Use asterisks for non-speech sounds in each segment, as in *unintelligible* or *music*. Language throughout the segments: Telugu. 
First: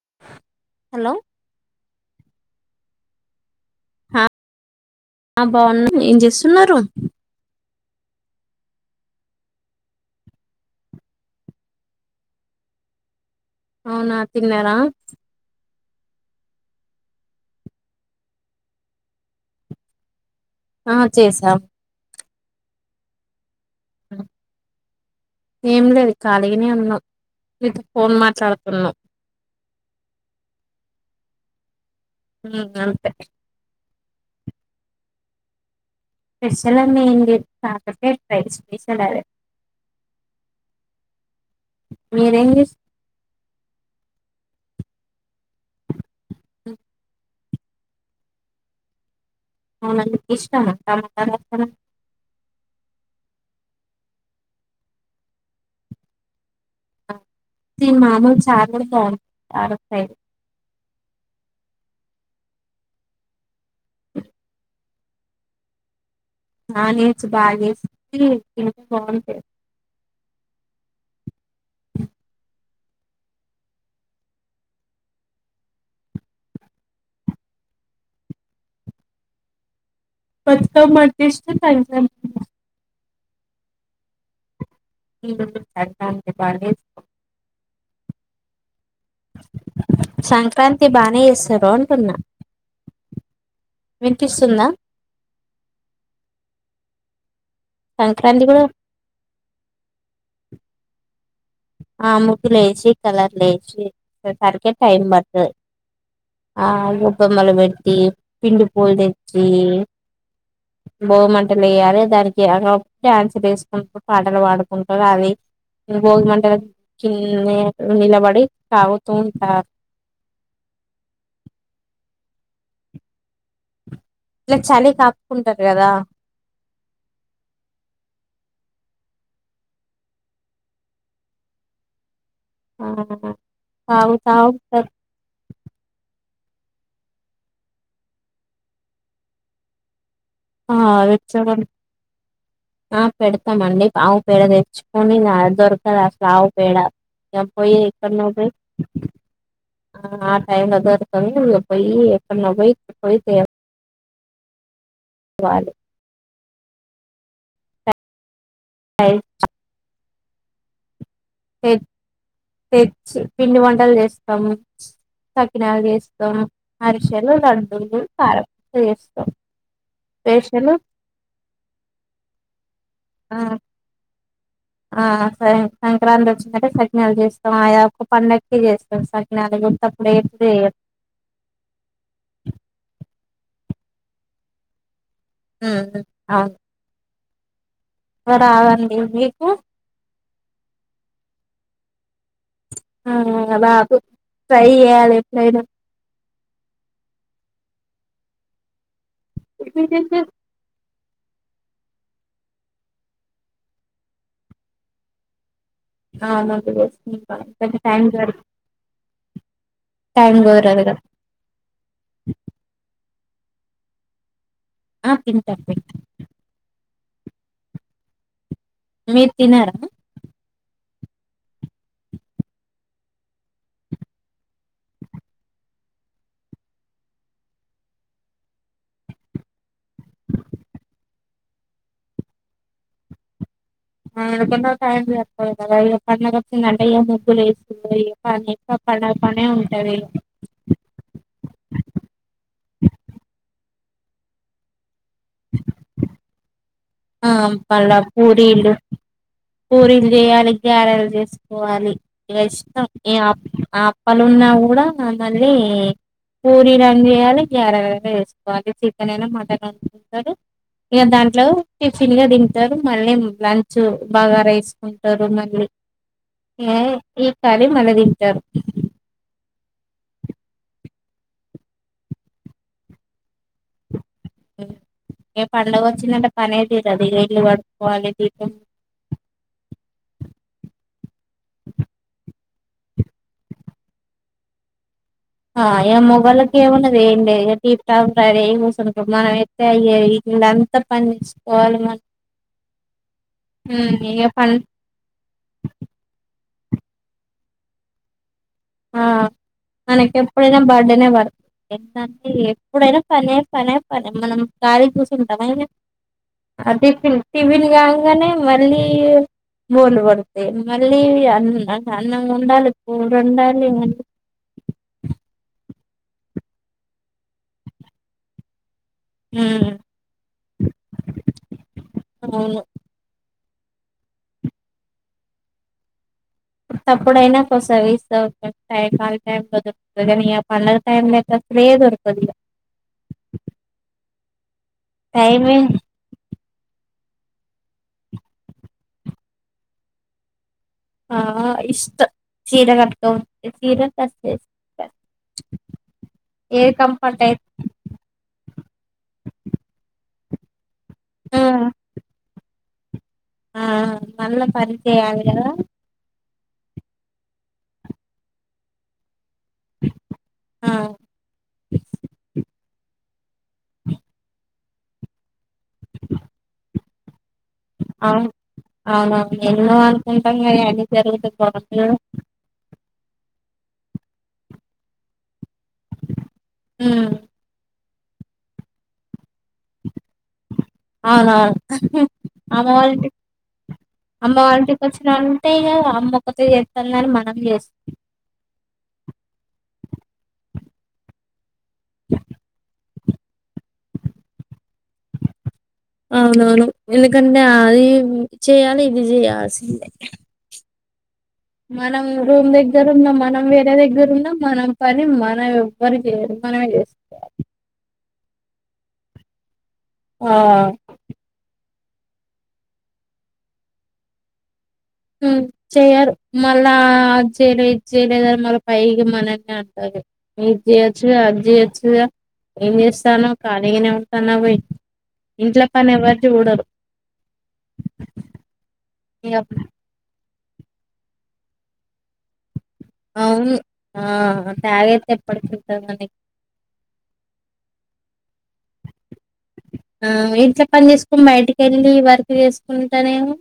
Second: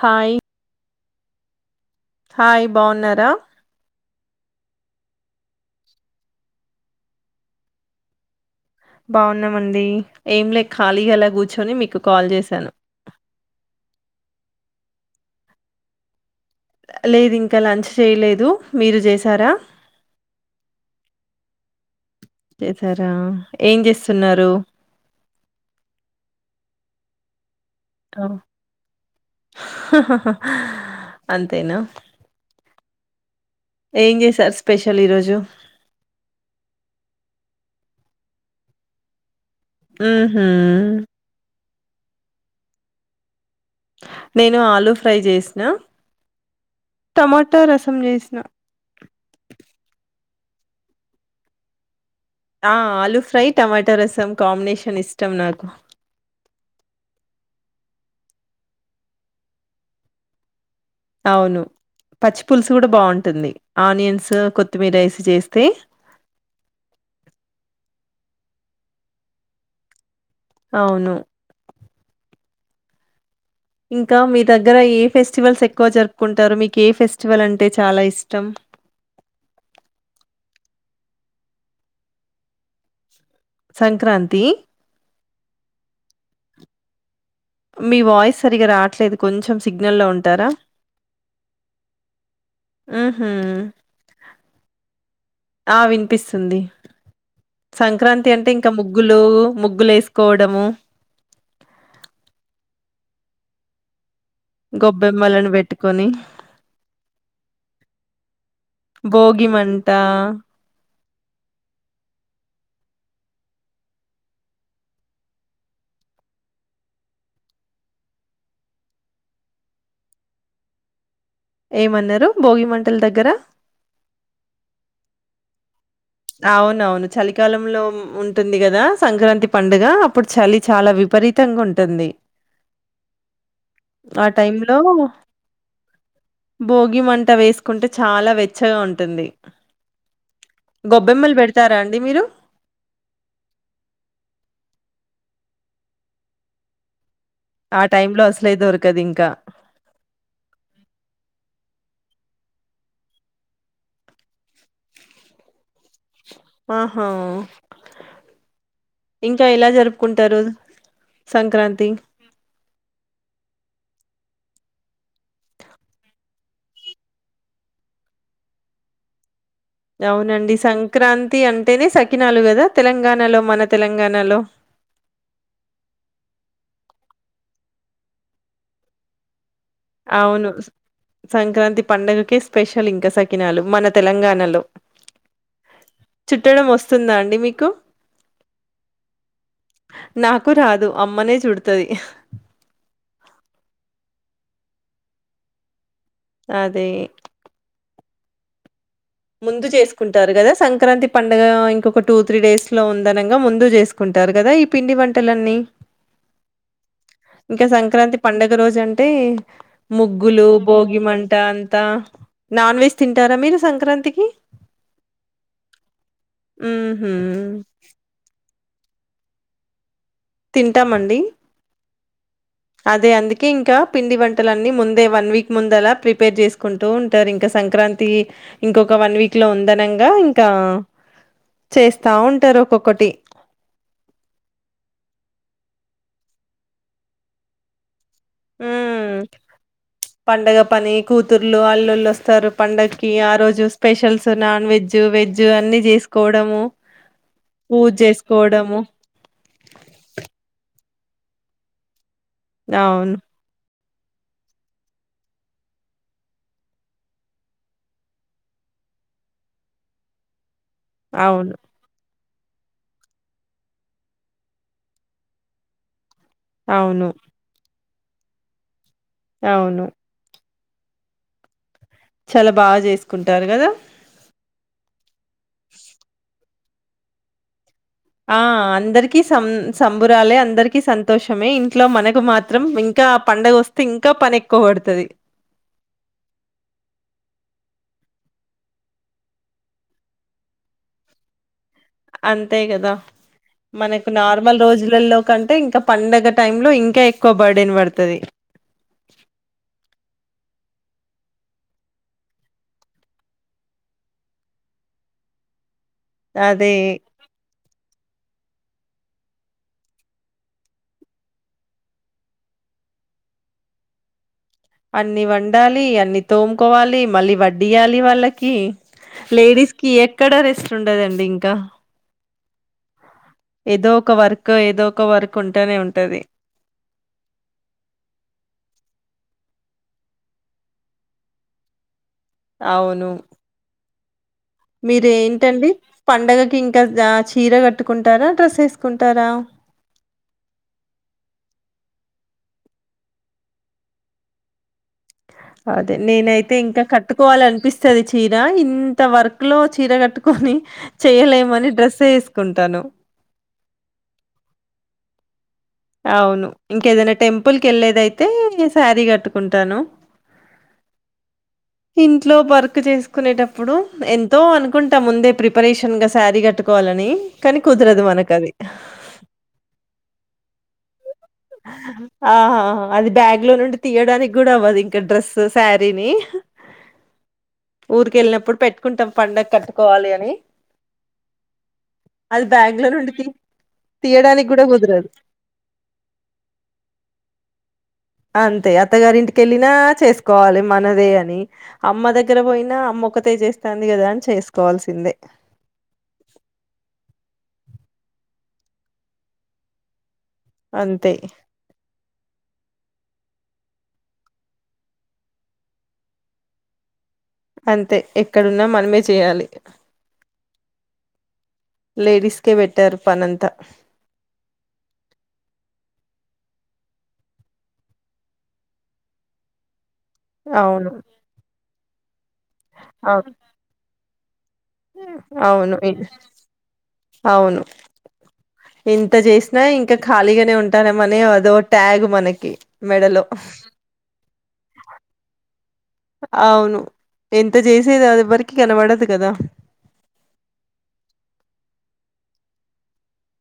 హాయ్ హలో హాయ్ బావున్నారా ఆ *unintelligible* బావున్నా ఏం చేస్తున్నారు బావున్నామండి ఏం లే ఖాళీగలా కూర్చొని మీకు కాల్ చేశాను అవునా తిన్నారా లేదు ఇంకా లంచ్ చేయలేదు మీరు చేసారా ఆ చేసాం చేశారా ఏం లేదు ఖాళీగనే ఉన్నాం మీతో ఫోన్ ఆ. మాట్లాడుతున్నాం అంతేనా ఉమ్మ్ అంతే ఏం చేశారు స్పెషల్ ఈరోజు స్పెషల్ అనేం లేదు కాకరకాయ్ ఫ్రై చేసడారు మ్మ్ హూ మీరేంచేస్ నేను ఆలూ ఫ్రై చేసిన మాటా రసం చేసిన అవునా మీకు ఇష్టమా టమాటా *unintelligible* ఆ ఆలూ ఫ్రై టమాటా రసం కాంబినేషన్ ఇష్టం నాకు కి మామూలు చార్ కూడ బాన్ చారొత్తై అవును పచ్చి పులుసు కూడా బావుంటుంది ఆనియన్స్ కొత్తిమీరైస్ సి చేస్తే ఆనియన్స్ బాగాసి *inaudible* బావుంటాయి అవును ఇంకా మీ దగ్గర ఏ ఫెస్టివల్స్ ఎక్కువ జరుపుకుంటారు మీకు ఏ ఫెస్టివల్ అంటే చాలా ఇష్టం *inaudible* సంక్రాంతి ఉమ్ సంక్రాంతి బా *inaudible* మీ వాయిస్ సరిగ్గా రా సంక్రాంతి బానే చేస్తరు అంటున్నా హుహు. వినిపిస్తుందా ఆ వినిపిస్తుంది సంక్రాంతి అంటే ఇంకా ముగ్గులు, ముగ్గులు వేసుకోవడము. ఆ ముగ్గులు లేసి కలర్లు లేసి సరికే టైం గొబ్బెమ్మలను పడుతది, పెట్టుకొని, ఆ గొబ్బెమ్మలు పెట్టి పిండి పూలు తెచ్చి భోగి మంట. భోగిమంటలు లేయాలి దానికి ఆ హా డ్యాన్స్లు వేసుకుంటు, పాటలు పాడుకుంటరు అది భోగిమంటలు కీ నీ నిలబడి తాగుతూ ఉంటార్ ఏమన్నారు భోగి మంటల్ దగ్గర ఇలా చలి కాపుకుంటరు కదా అవునవును చలికాలంలో ఉంటుంది కదా, సంక్రాంతి పండుగ అప్పుడు చలి చాలా విపరీతంగా ఉంటుంది. ఆ ఆ తాగుతా టైమ్ లో ఉంటారు భోగి మంట వేసుకుంటే చాలా వెచ్చగా ఉంటుంది గొబ్బెమ్మలు పెడతారా అండి మీరు ఆ పెడతామండి ఆవు పేడ తెచ్చుకొని ఆ దొరకదు అసలు ఆవు పేడా *unintelligible* పోయి ఆ టైమ్ ఇక్కడ లో ను పోయి అసలే దొరకదు ఇంకా ఆ టైం *unintelligible* పోయి కన్న పోయ్ పోయ్ తేవ అది ఆహా ఇంకా ఎలా జరుప్ కుంటరు తె తెచ్ పిండి వంటలు చేస్ తం సకినాలు చేస్తాం అరిసెలు లడ్డులు కారపుసాస చేస్తాం అవునండి స్పెషల్ సంక్రాంతి అంటేనే సకినాలు కదా తెలంగాణలో మన తెలంగాణలో ఆ ఆ సరే సంక్రాంతి వచ్చినట్టే సకినాలు చేస్తాం ఆయా ఒక్క పండగకి చేస్తాం సకినాలు గుర్తప్పుడు ఎప్పుడు అవును చేయం సంక్రాంతి పండగకే స్పెషల్ ఇంకా స కినాలు మన తెలంగాణలో ఉమ్, అవును చుట్టడం వస్తుందాండి ఈ మీకు రాదండి మీకు నాకు రాదు అమ్మనే చుడతది ఆఆ రాదు ట్రై చేయాలి ఎప్పుడైనా అదే ముందు చేసుకుంటారు కదా సంక్రాంతి పండగ ఇంకొక టూ త్రీ డేస్ లో ఉందనగా ముందు చేసుకుంటారు కదా ఈ పిండి వంటలన్నీ అవును చేసుకుంటాం. ఇంకా టైం సంక్రాంతి దొరకదు పండుగ రోజు అంటే టైం ముగ్గులు కుదరదు కదా భోగి మంట అంతా నాన్ వెజ్ తింటారా మీరు సంక్రాంతి కి ఆ తింటాం తింటాం ఉమ్ మీరు తినారా తింటామండి అదే అందుకే ఇంకా పిండి వంటలన్నీ ముందే వన్ వీక్ ముందుల ప్రిపేర్ చేసుకుంటూ ఉంటారు ఇంకా సంక్రాంతి ఇంకొక వన్ వీక్ లో ఉందనంగా ఇంకా చేస్తా ఉంటారు ఒక్కొక్కటి ఆడికైన టైం సరిపోదు కదా పండుగ వచ్చింది అంటే ముగ్గులు వేసుకుంటాం హ్మ్మ్ పండగ పని కూతుర్లు అల్లుళ్ళు వస్తారు పండగకి ఆ రోజు specials non veg food veg అన్ని చేసుకోవడము ఆ పూజ మళ్ళా పూరీలు చేసుకోవడము పూరీలు చేయాలి గారెల్ చేసుకోవాలి ఎవరిష్టం అవును ఆపిన పనీ ఉన్న కూడా మళ్ళీ పూరిలైన చేయాలి గారలైన వేసుకోవాలి చికెన్ అయిన మటన్ ఇగ దాంట్లో అవును. చినగా తింటారు మళ్ళీ లంచ్ బగారా వేసుకుంటారు మళ్ళీ ఏ అవును. ఈ కరి మల్ల తింటారు అవును చాలా బాగా చేసుకుంటారు కదా హు ఏ పండుగ వచ్చిందంటే పని అయితది *unintelligible* ఆ అందరికీ సం సంబురాలే అందరికీ సంతోషమే ఇంట్లో మనకు మాత్రం ఇంకా పండగ వస్తే ఇంకా పని ఎక్కువ పడుతుది ఇక మొగోళ్ళకి ఏం ఉన్నది ఏడి ఇక టీప్ టాప్ కూసుకుంటారు మనం ఎయితే అయ వీ ఎంత పని చేసుుకోవాలి అంతే కదా ఉమ్ మనకు ఇగ పన్ నార్మల్ రోజులలో కంటే ఇంకా పండగ టైమ్ లో ఇంకా ఎక్కువ బర్డన్ పడుతది ఆ మనకి ఎప్పుడైనా బర్త్డేనే పడుతుంది ఎంటంటే ఎప్పుడైనా పనే పనే పనే మనం ఖాళీ కూసుంటామా ఏమైనా అదే అది పిల్లితివిని గాదు అనే మళ్ళీ బూలు పడతాయి మళ్ళీ అన్ని అన్నం ఉండాలి పూవులు ఉండాలి లేమండి అన్ని వండాలి అన్ని తోముకోవాలి మళ్ళీ వడ్డీయ్యాలి వాళ్ళకి లేడీస్ ఉమ్ కి ఎక్కడ రెస్ట్ ఉండదండి ఇంకా అవును ఏదో ఒక వర్క్ ఏదో ఒక వర్క్ ఉంటేనే ఉంటది ఉతప్పుడైనా కొసవిస్ దొరుకుతది టైమ్ గాని టైమ్లో దొరుకుతది కానీ ఇక పంండగ టైమ్లో ఆయితే అసలే దొరకదు అవును టైమే మీరేంటండి పండుగకి ఇంకా ఆ చీర కట్టుకుంటారా డ్రస్ ఏసుకుంటారా ఆ ఇష్ట చీర కట్కంది చీర కట్చ అదే నేనైతే ఇంకా అయితే కట్టుకోవాల అనిపిస్తుది చీర ఇంత వర్క్ లో చీర కట్టుకొని చేయలేమని డ్రెస్ వేసుకుం తను ఆ మళ్ళా పని చేయాలి కదా అవును ఇంకేదైనా టెంపుల్ కెళ్ళేదయితే సారి కట్టు టను ఆ ఇంట్లో వర్క్ చేసుకునేటప్పుడు ఎంతో అను కుంట ముందే ప్రీప్ ఆపరేషన్ గా సారి కట్టుకోవాలని కానీ కుదరదు ఆ మనకు అది అవునా ఎన్నో అనుకుంటాం అది ఆహా హా అది బ్యాగ్ లో నుండి తీయడానికి కూడా అవ్వదు ఇంక డ్రస్ సారీ నీ ఉమ్, ఊరిక వెళ్ళినప్పుడు పెట్టుకుంటాం పండక్కి కట్టుకోవాలి అని అవునవును అది అమ్మ బ్యాగ్ లో వాళ్ళంటి నుండి తీ అమ్మ తీయడానికి కూడా వాళంటికి వచ్చిన కుదరదు అంటేయి అమ్మ చేస్తన్నారుని మనం చేస్తం అంతే అత్తగారింటికె వెళ్ళినా చేసుకోవాలి మనదే అని అమ్మ దగ్గర పోయినా అమ్మ ఒకతే చేస్తుంది కదా అని చేసుకోవాల్సిందే అవునవును ఎందుకంటే అది చేయాలి ఇది చేయాల్సిందే అంతే మనం రూమ్ దగ్గరు ఉన్న మనం వేరే దగ్గర ఉన్న మనం పని మనం ఎవ్వరు చేయరు మనమే చేసుకోవాలి అంతే ఎక్కడున్న మనమే చేయాలి ఆ లేడీస్కె వెట్టర్ ఫనంత మ్ చేయ్యరు మళ్ళా చేయలే ఇది చేయలేదని మళ్ళీ పైకి మనని అంటారు. ఇజ్ అవును చేయొచ్చుగా అద్ చేయొచ్చుగా ఏం అవును చేస్తానవ్ ఖాళిగానే ఉ తన వై అవును అవును ఇంత ఇగ చేసినా ఇంకా ఖాళీగానే ఉంటానమని అదో ట్యాగ్ మనకి మెడలో అవును ఆ తేగైతే ఎప్పటికి ఉంటదో నీకు అవును ఎంత చేసేది అది బరి కనబడదు కదా ఆ ఏం చెప్పని చేసుకో బయటకిళ్ళి వర్క్ చేసుకుంటానేమో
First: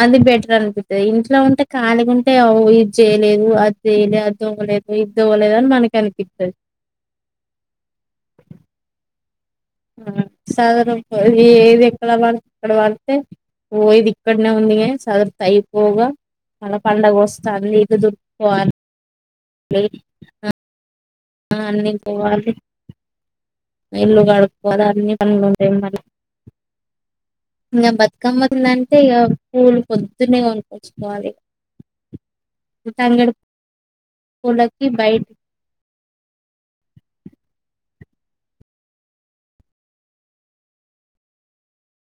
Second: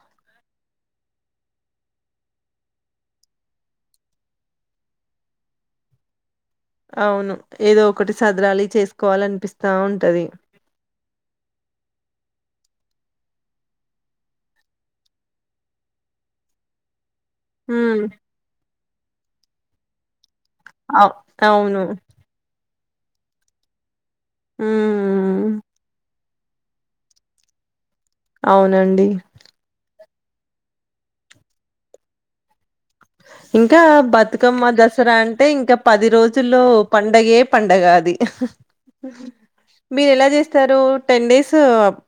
అది బెటర్ అనిపిస్తుది ఇంట్లో ఉంటే ఖాళీగా ఉంటే ఇది చేయలేదు అది చేయలేదు అదివ్వలేదు ఇదివ్వలేదు అని మనకు అనిపిస్తది అవును ఏదో ఒకటి సదరాలి చేసుకోవాలనిపిస్తా ఉంటది. సాధారణ ఎది ఎక్క ఇక్కడ పడితే ఓ ఇది ఇక్కడనే ఉంది గా సదురుతే అయిపోగా మల్ల పండగ వస్ సర్లే ఇక హ్మ్ *inaudible* *inaudible* ఔ ఆ అవును అన్ని పోవాలి, ఇల్లు కడుక్కోవాలి అన్నీ పనులు హ్మ్ ఉంటాయి మళ్ళీ ఇంగ బతుకమ్మ *inaudible* అంటే అవునండి ఇగ పూలు పొద్ దున్నే గొనుక్కొచ్చుకోవాలి ఇంక బతుకమ్మ దసరా బయట అంటే ఇంక పది రోజుల్లో పండగే పండగ అది మీరు ఎలా చేస్తారు టెన్ డేస్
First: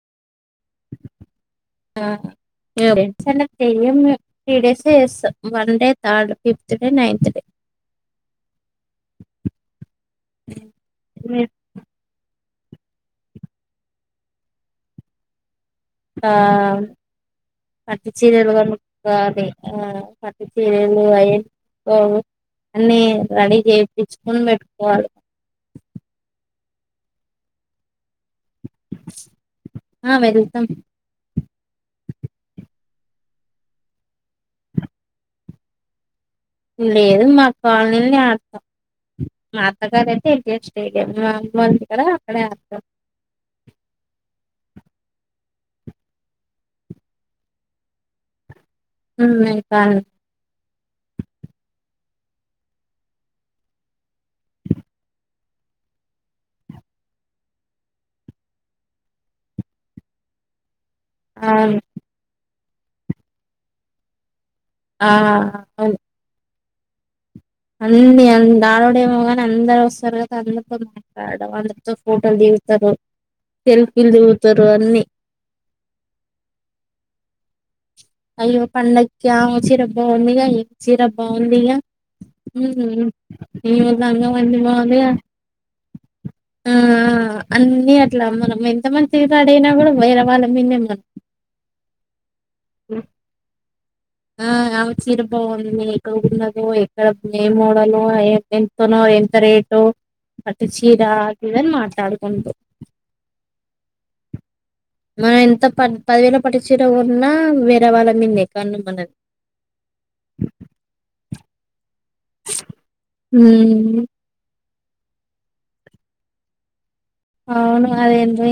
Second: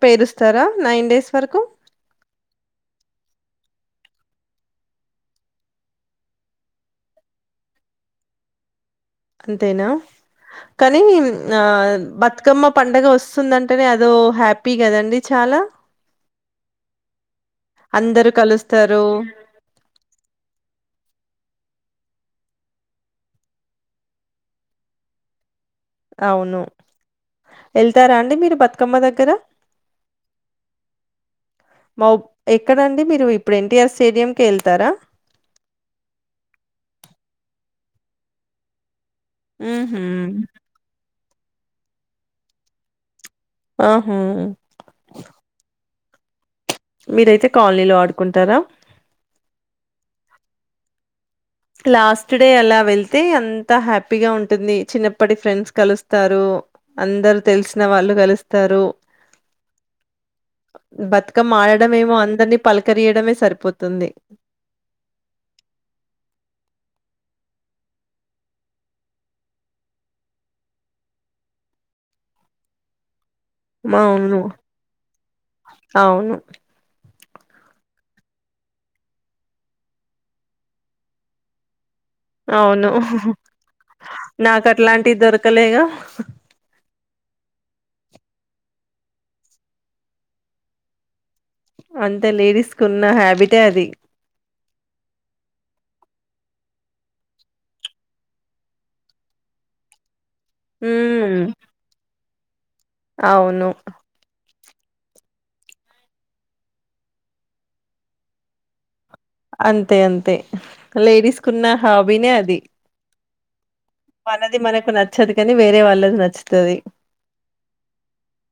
పేరుస్తారా నైన్ డేస్ వరకు *inaudible* చయ్యం మేం త్రీ డేస్ ఏ చేస్తా one day third fifth day ninth day అంతేనా కానీ ఆ బతు కమ్మ పంండగ వస్తుందంటేనే అదో హ్యాపీ కదండి చాలా ఆ పట్టు అందరు చీరలు కలుస్తారు కొనుక్కోవాలి ఆ పట్టు చీరలు అయన్ ఓ అన్ని రెడీ చెప్పిచ్చుకొని పెట్టుకోవాలి అవును ఎల్ తార అండి మీరు బతుకమ్మ దగ్గర ఆ వెళ్తాం వావ్ ఎక్కడండి మీరు ఇప్పుడు ఎన్టీఆర్ స్టేడియం కే ఎళ్తారా లేదు మా కాలనీ లనే ఆడతాం మా ఊహూ అత్తగారంటే ఇంకేం చెయ్యలేము మా అమ్మోళ్ళింటికాడ అక్కడే ఆడతాం ఆ హూ మీరయితే కాలనీలో ఆడుకుంటారా హుమ్ మీ కాల్ లాస్ట్ డే అలా వెళ్తే అంత హ్యాపీగా ఉంటుంది, చిన్నప్పటి ఫ్రెండ్స్ కలుస్తారు, అందరు తెలిసిన వాళ్ళు కలుస్తారు. బతుకమ్మ ఆడడమేమో అందర్నీ పలకరీయడమే సరిపోతుంది ఆ నన్ అన్ని దడోడేమో కాని అందరు వస్తారు కదా అందరితో మాట్లాడడం అందరితో ఫోటోలు దిగుతారు సెల్ఫీలు అవును దిగుతారు అన్ని అవును అయ్యో పండక్క చీర బాగుంది అయో చీర బాగుంది ఇక అవును ఇవంగా మంది నాకు మదయ అట్లాంటివి దొరకలేగా ఆ అన్ని అట్లా మనం ఎంత మంది అడ అయినా కూడా వేరే వాళ్ళ మీదే మనం ఆం అ లేడీస్ కు ఉన్న హ్యాబిటే అది ఆ ఆ చీర బావంది ఇక్కడ ఉన్నదు ఎక్కడ ఏ మోడల్ ఎంతనో ఎంత రేటు అట్ చీరా హ్మ్ ఇదన్ మాట్లాడు ఉంట అవును మనం ఎంత ప పదివేలో పటించర ఉన్నా వేరే వాళ్ళ మీదే కాన్నా మన అంతే అంతే లేడీస్ కున్న హాబీనే అది హ్మ్ మనది మనకు నచ్చదు కాని వేరే వాళ్ళది నచ్చుతుది అవును అదేంటే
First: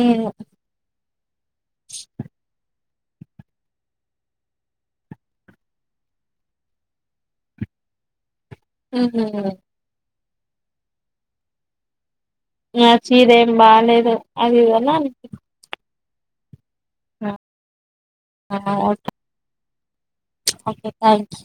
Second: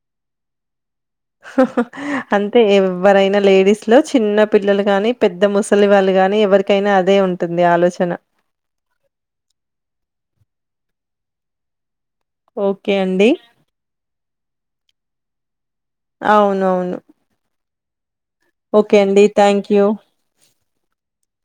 హా హా హ్మ్ ఆంథే ఎమ్ ఎవరైనా లేడీస్ లో చిన్న పిల్లలు గాని పెద్ద ముసలి వాళ్ళు గాని ఎవరికైనా అదే ఉంటుంది ఆలోచన ఉమ్మ్ ఆ ఓకే అండి చీరేం బాలేదు ఆది ఎధి అనా అవునవును ఓకే ట అండి thank you okay thank you